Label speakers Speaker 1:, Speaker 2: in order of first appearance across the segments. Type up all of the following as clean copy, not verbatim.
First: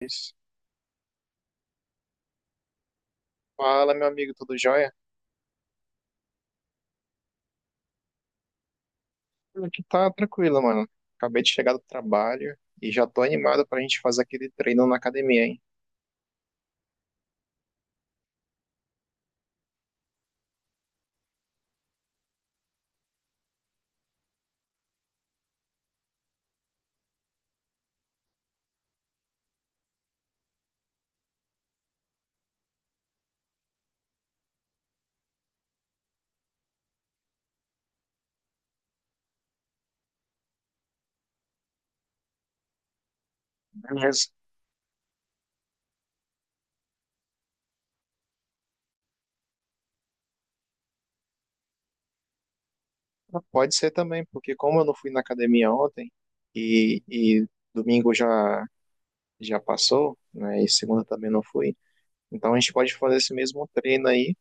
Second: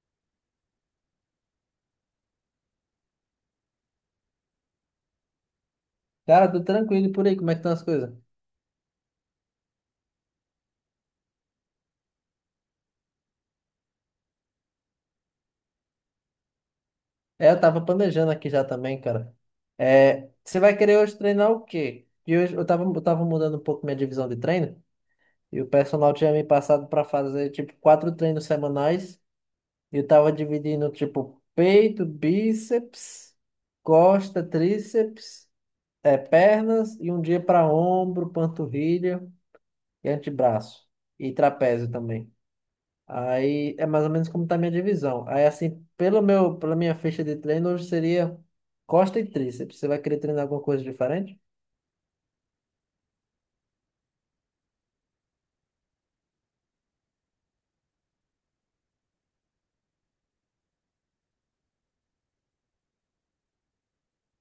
Speaker 1: Isso. Fala, meu amigo, tudo jóia?
Speaker 2: Cara, tô tranquilo e por aí, como é que estão as coisas?
Speaker 1: Aqui tá tranquilo, mano. Acabei de chegar do trabalho e já tô animado pra gente fazer aquele treino na academia, hein?
Speaker 2: É, eu tava planejando aqui já também, cara. É, você vai querer hoje treinar o quê? E hoje eu tava mudando um pouco minha divisão de treino e o personal tinha me passado pra fazer tipo quatro treinos semanais e eu tava dividindo tipo peito, bíceps, costa, tríceps, é, pernas e um dia pra ombro, panturrilha e antebraço e trapézio também. Aí é mais ou menos
Speaker 1: Beleza.
Speaker 2: como está a minha divisão. Aí assim, pela minha ficha de treino, hoje seria costa e tríceps. Você vai querer treinar alguma coisa diferente?
Speaker 1: Pode ser também, porque como eu não fui na academia ontem e domingo já passou, né? E segunda também não fui, então a gente pode fazer esse mesmo treino aí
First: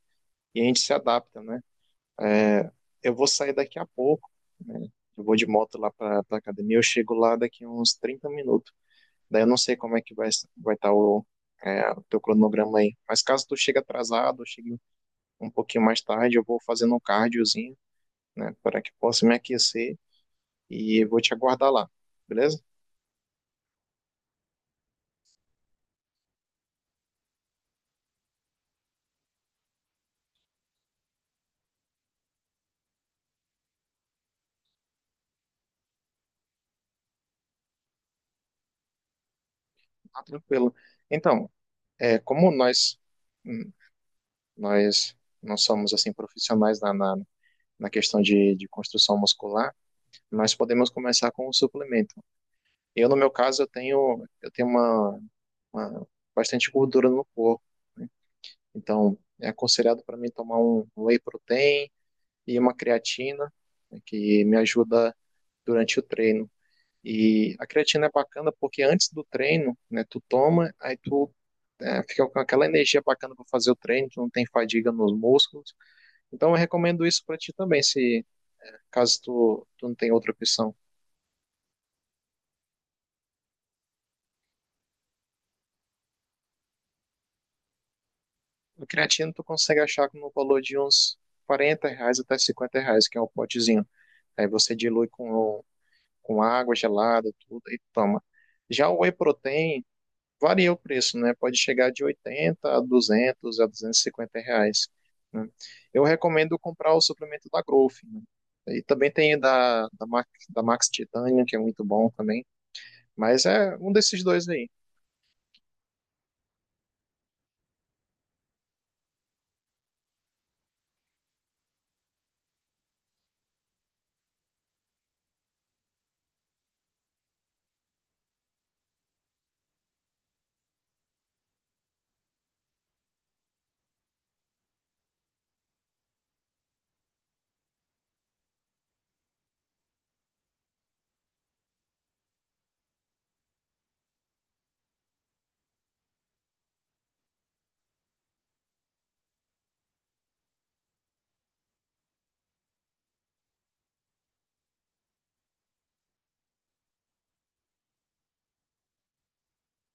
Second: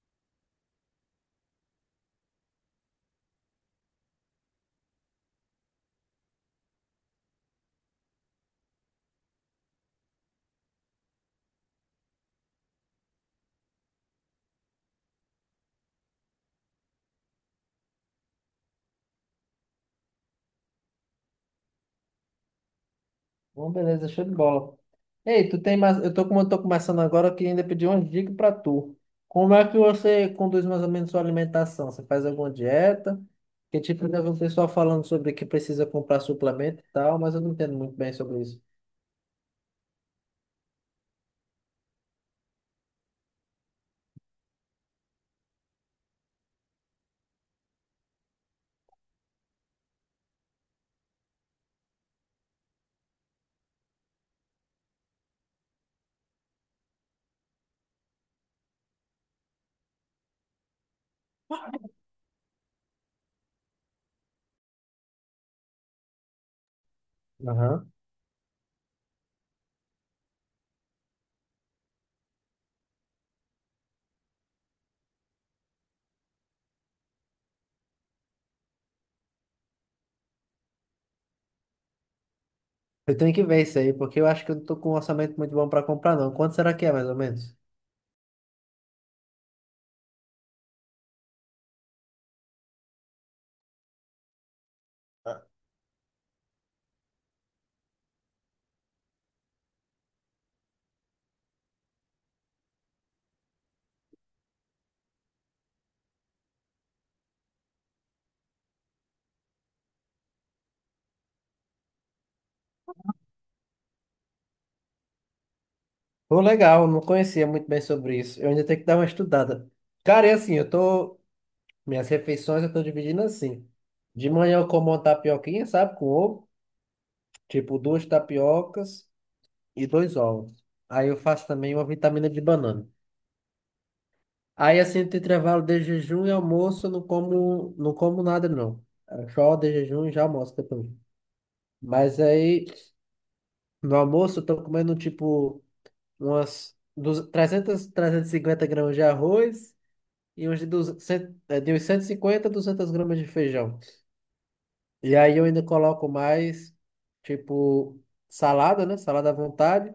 Speaker 1: e a gente se adapta, né? É, eu vou sair daqui a pouco, né? Eu vou de moto lá pra academia, eu chego lá daqui uns 30 minutos. Daí eu não sei como é que vai estar o teu cronograma aí. Mas caso tu chegue atrasado, chegue um pouquinho mais tarde, eu vou fazendo um cardiozinho, né, para que possa me aquecer e vou te aguardar lá, beleza?
Speaker 2: Bom, beleza, show de bola. Ei, tu tem mais, eu tô como eu tô começando agora, eu queria ainda pedir uma dica para tu. Como é que você conduz mais ou menos sua alimentação? Você faz alguma dieta? Que tipo, eu já vi um pessoal falando sobre que precisa comprar suplemento e tal, mas eu não entendo muito bem sobre isso.
Speaker 1: Ah, tranquilo. Então, como hum, nós não somos assim profissionais na questão de construção muscular, nós podemos começar com um suplemento. Eu, no meu caso, eu tenho uma bastante gordura no corpo. Então, é aconselhado para mim tomar um whey protein e uma creatina, né, que me ajuda durante o treino. E a
Speaker 2: Aham.
Speaker 1: creatina é bacana porque antes do treino, né, tu toma, aí tu fica com aquela energia bacana para fazer o treino, tu não tem fadiga nos músculos. Então eu recomendo isso para ti também, se caso tu não tem outra opção.
Speaker 2: Eu tenho que ver isso aí, porque eu acho que eu não tô com um orçamento muito bom para comprar, não. Quanto será que é, mais ou menos?
Speaker 1: A creatina tu consegue achar no valor de uns R$40 até R$50, que é o potezinho. Aí você dilui com água gelada, tudo, e toma. Já o whey protein varia o preço, né? Pode chegar de 80 a 200 a R$250, né? Eu recomendo comprar o suplemento da Growth, né? E também tem da Max Titanium, que é muito bom também. Mas é um desses dois aí.
Speaker 2: Pô, legal, não conhecia muito bem sobre isso. Eu ainda tenho que dar uma estudada. Cara, é assim, eu tô. Minhas refeições eu tô dividindo assim. De manhã eu como uma tapioquinha, sabe? Com ovo. Tipo, duas tapiocas e dois ovos. Aí eu faço também uma vitamina de banana. Aí assim, entre intervalo de jejum e almoço, eu não como nada, não. É só de jejum e já almoço depois. Mas aí, no almoço, eu tô comendo tipo umas 200, 300, 350 gramas de arroz. E 200, de uns 150 a 200 gramas de feijão. E aí eu ainda coloco mais, tipo, salada, né? Salada à vontade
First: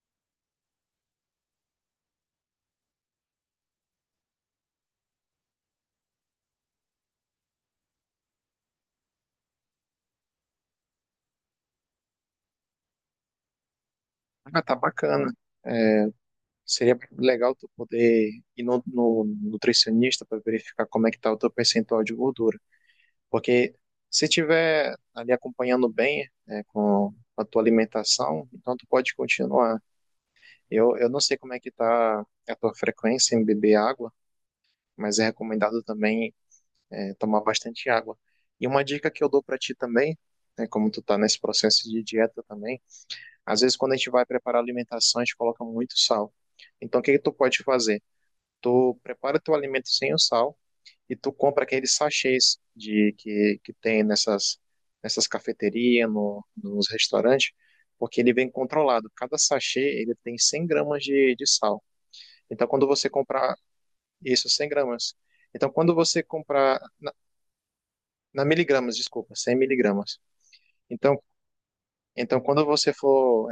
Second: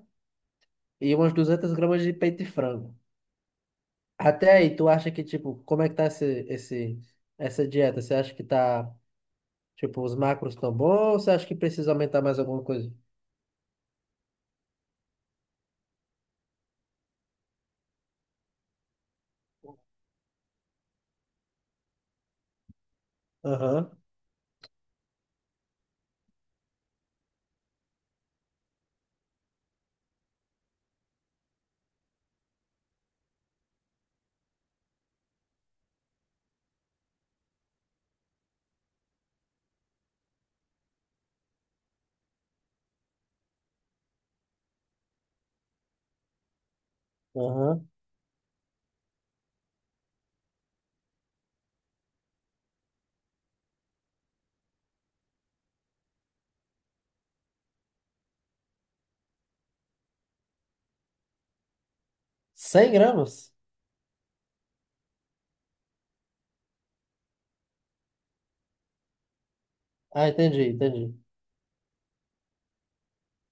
Speaker 2: e umas 200 gramas de peito de frango. Até aí, tu acha que, tipo, como é que tá essa dieta? Você acha que tá, tipo, os macros tão bons ou você acha que precisa aumentar mais alguma coisa?
Speaker 1: Ah, tá bacana. É, Seria legal tu poder ir no nutricionista para verificar como é que tá o teu percentual de gordura. Porque
Speaker 2: Aham,
Speaker 1: se tiver ali acompanhando bem, né, com a tua alimentação, então tu pode continuar. Eu não sei como é que tá a tua frequência em beber água, mas é recomendado também tomar bastante água. E uma dica que eu dou para ti também, né, como tu tá nesse processo de dieta também, às vezes quando a gente vai preparar alimentação, a gente coloca muito sal. Então o que que tu pode
Speaker 2: aham.
Speaker 1: fazer? Tu prepara teu alimento sem o sal, e tu compra aqueles sachês de que tem nessas cafeterias, no, nos restaurantes, porque ele vem controlado. Cada sachê ele tem 100 g de sal. Então, quando
Speaker 2: cem
Speaker 1: você
Speaker 2: gramas?
Speaker 1: comprar isso, 100 g. Então, quando você comprar na miligramas, desculpa, 100 mg.
Speaker 2: Ah, entendi, entendi.
Speaker 1: Então, então, quando você for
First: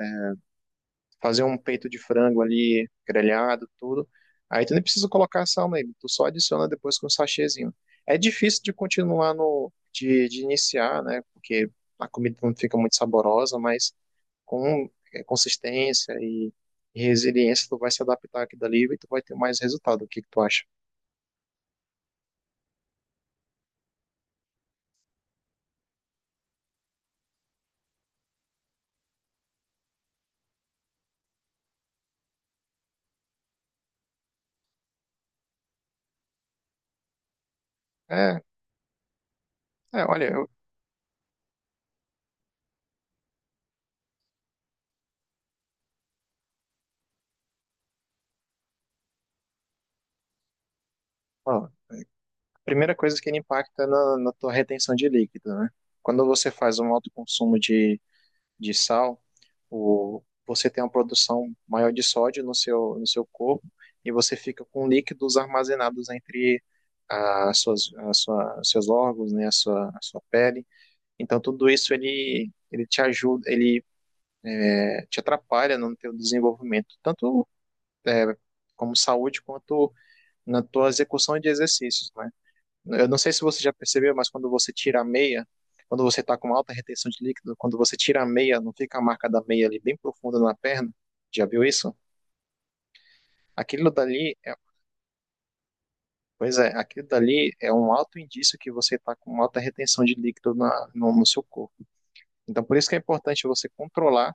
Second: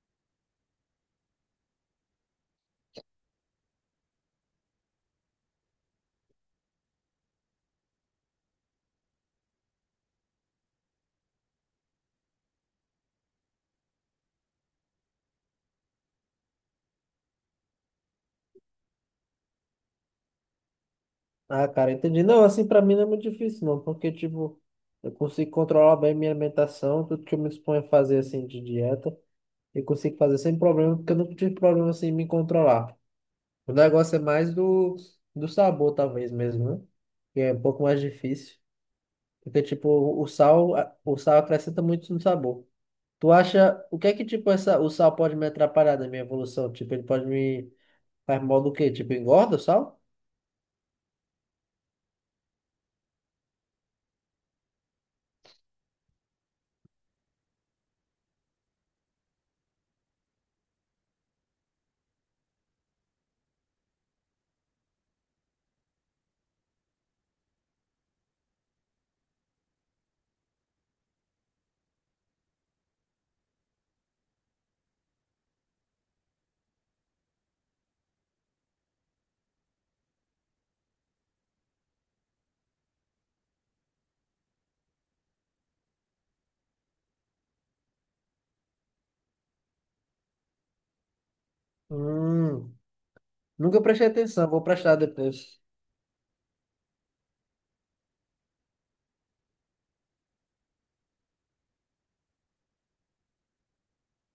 Speaker 1: fazer um peito de frango ali, grelhado, tudo. Aí tu nem precisa colocar sal nele, tu só adiciona depois com um sachêzinho. É difícil de continuar no, de iniciar, né? Porque a comida não fica muito saborosa, mas com consistência e resiliência tu vai se adaptar aqui dali e tu vai ter mais resultado. O que que tu acha?
Speaker 2: Ah, cara, entendi. Não, assim, pra mim não é muito difícil, não, porque, tipo, eu consigo controlar bem minha alimentação, tudo que eu me exponho a fazer, assim, de dieta, eu consigo fazer sem problema, porque eu nunca tive problema, assim, em me controlar. O negócio é mais do sabor, talvez mesmo, né? Que é um pouco mais
Speaker 1: É,
Speaker 2: difícil, porque, tipo,
Speaker 1: olha,
Speaker 2: o sal acrescenta muito no sabor. Tu acha, o que é que, tipo, essa, o sal pode me atrapalhar na minha evolução? Tipo, ele pode me, faz mal do quê? Tipo, engorda o sal?
Speaker 1: ó, a primeira coisa que ele impacta na tua retenção de líquido, né? Quando você faz um alto consumo de sal, você tem uma produção maior de sódio no seu corpo e você fica com líquidos armazenados entre as suas, as sua, os seus órgãos, né, a sua pele. Então tudo isso ele te ajuda, ele te atrapalha no teu desenvolvimento, tanto é, como saúde quanto na tua execução de exercícios, né? Eu não sei se você já percebeu, mas quando você tira a meia, quando você está com alta retenção de líquido, quando você tira a meia, não fica a marca da meia ali bem profunda na perna? Já viu isso?
Speaker 2: Hum, nunca
Speaker 1: Aquilo
Speaker 2: prestei
Speaker 1: dali,
Speaker 2: atenção, vou prestar depois.
Speaker 1: pois é, aquilo dali é um alto indício que você está com alta retenção de líquido na, no, no seu corpo. Então, por isso que é importante você controlar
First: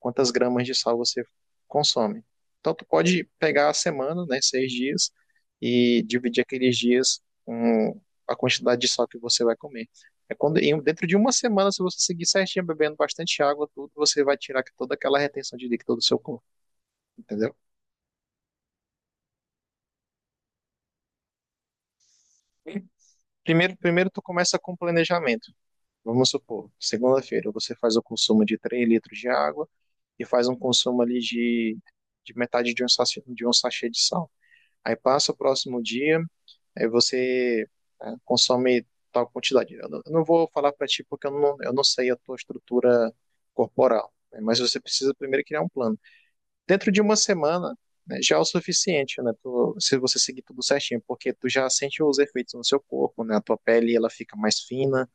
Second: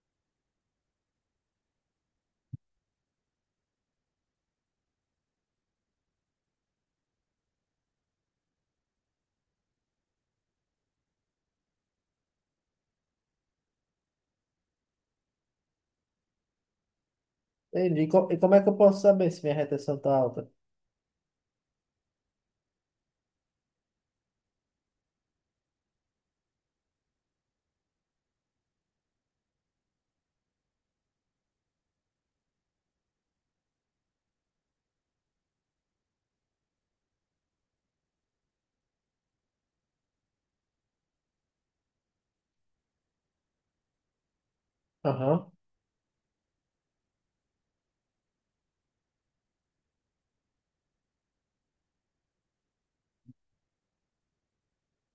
Speaker 1: quantas gramas de sal você consome. Então, tu pode pegar a semana, né, 6 dias, e dividir aqueles dias com a quantidade de sal que você vai comer. É quando, dentro de uma semana, se você seguir certinho, bebendo bastante água, tudo, você vai tirar toda aquela retenção de líquido do seu corpo, entendeu?
Speaker 2: Entendi. E como é que eu posso saber se minha retenção tá alta?
Speaker 1: Primeiro, tu começa com planejamento. Vamos supor, segunda-feira você faz o consumo de 3 litros de água, e faz um consumo ali de metade de um sachê de sal. Aí passa o próximo dia, aí você consome tal quantidade. Eu não vou falar para ti porque eu não sei a tua estrutura corporal, né, mas você precisa primeiro
Speaker 2: Aham.
Speaker 1: criar um plano. Dentro de uma semana, né, já é o suficiente, né, se você seguir tudo certinho, porque tu já sente os efeitos no seu corpo, né, a tua pele ela fica mais fina,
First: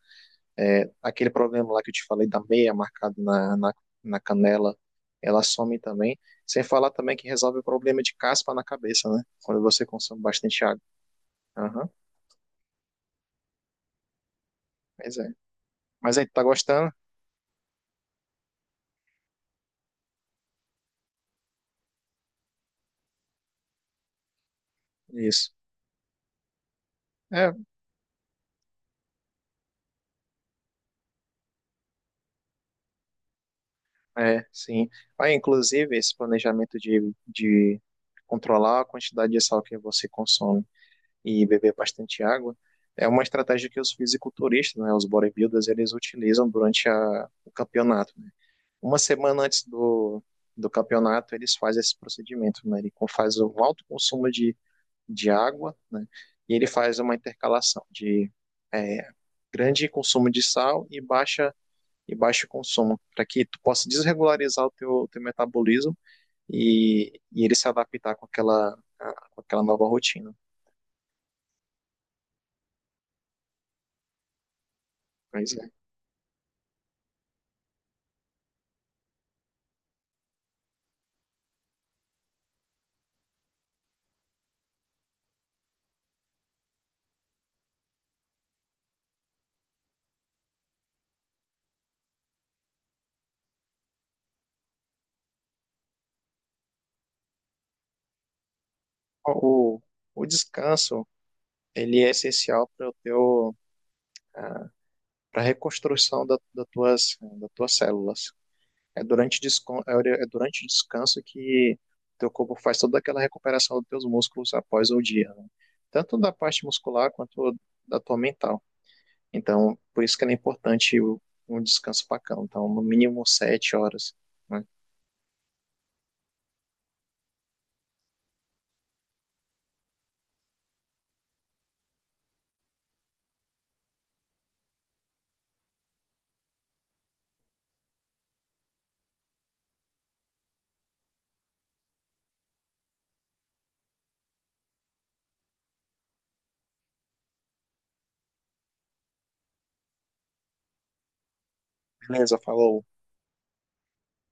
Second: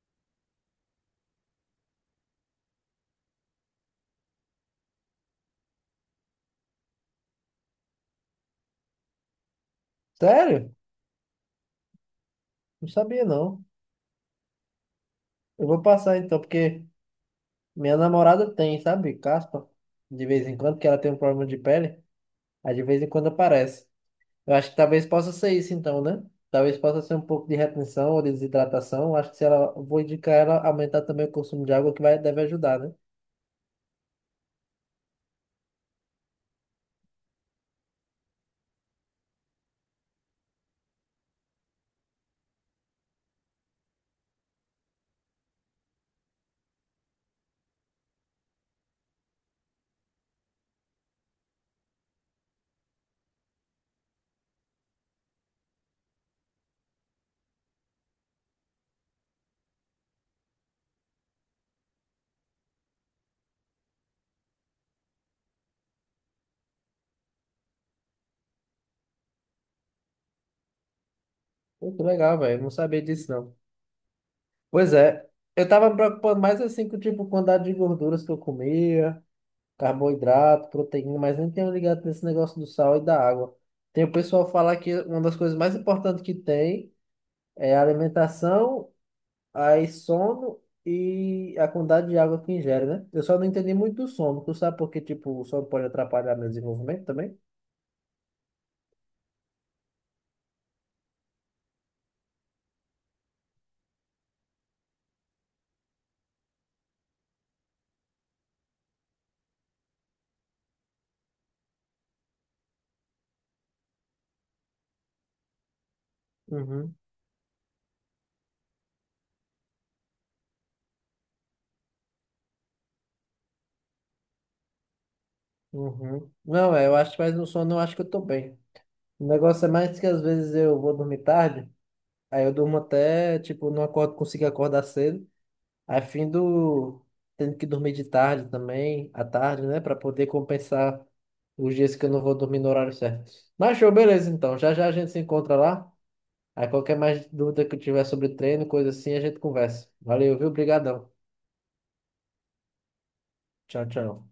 Speaker 1: aquele problema lá que eu te falei da meia marcada na canela, ela some também. Sem falar também que resolve o problema de caspa na cabeça, né? Quando você consome bastante
Speaker 2: Sério?
Speaker 1: água. Aham,
Speaker 2: Não sabia, não.
Speaker 1: pois é.
Speaker 2: Eu vou
Speaker 1: Mas
Speaker 2: passar
Speaker 1: aí,
Speaker 2: então,
Speaker 1: tá
Speaker 2: porque
Speaker 1: gostando?
Speaker 2: minha namorada tem, sabe, caspa, de vez em quando, que ela tem um problema de pele, aí de vez em quando aparece. Eu acho que talvez possa
Speaker 1: Isso.
Speaker 2: ser isso então, né? Talvez possa ser um pouco
Speaker 1: É,
Speaker 2: de retenção ou de desidratação. Eu acho que se ela, vou indicar ela aumentar também o consumo de água, que vai, deve ajudar, né?
Speaker 1: sim. Aí, inclusive, esse planejamento de controlar a quantidade de sal que você consome e beber bastante água é uma estratégia que os fisiculturistas, né, os bodybuilders, eles utilizam durante o campeonato. Uma semana antes do campeonato, eles fazem esse procedimento, né? Ele faz um alto consumo de água, né? E ele faz uma intercalação de é, grande consumo de sal e baixo consumo, para que tu possa desregularizar o teu metabolismo e ele se adaptar com aquela nova rotina.
Speaker 2: Muito legal, velho. Não sabia disso, não. Pois é.
Speaker 1: Mas,
Speaker 2: Eu
Speaker 1: é.
Speaker 2: tava me preocupando mais assim com, tipo, quantidade de gorduras que eu comia. Carboidrato, proteína, mas nem tenho ligado nesse negócio do sal e da água. Tem o pessoal falar que uma das coisas mais importantes que tem é a alimentação, aí sono e a quantidade de água que ingere, né? Eu só não entendi muito do sono. Tu sabe porque, tipo, o sono pode atrapalhar meu desenvolvimento também?
Speaker 1: o, o descanso ele é essencial para o teu para a reconstrução da, das tuas células. É durante o descanso que teu corpo faz toda aquela recuperação dos teus músculos após o dia, né? Tanto da parte
Speaker 2: Uhum,
Speaker 1: muscular quanto da tua mental. Então, por isso que é importante um descanso bacana. Então, no mínimo 7 horas, né?
Speaker 2: uhum. Não, é, eu acho que mais no sono eu acho que eu tô bem. O negócio é mais que às vezes eu vou dormir tarde, aí eu durmo até, tipo, não acordo, consigo acordar cedo. A fim do tendo que dormir de tarde também, à tarde, né, para poder compensar os dias que eu não vou dormir no horário certo. Mas show, beleza então. Já já a gente se encontra lá. Aí qualquer mais dúvida que eu tiver sobre treino, coisa assim, a gente conversa. Valeu, viu? Obrigadão.
Speaker 1: Beleza, falou.
Speaker 2: Tchau, tchau.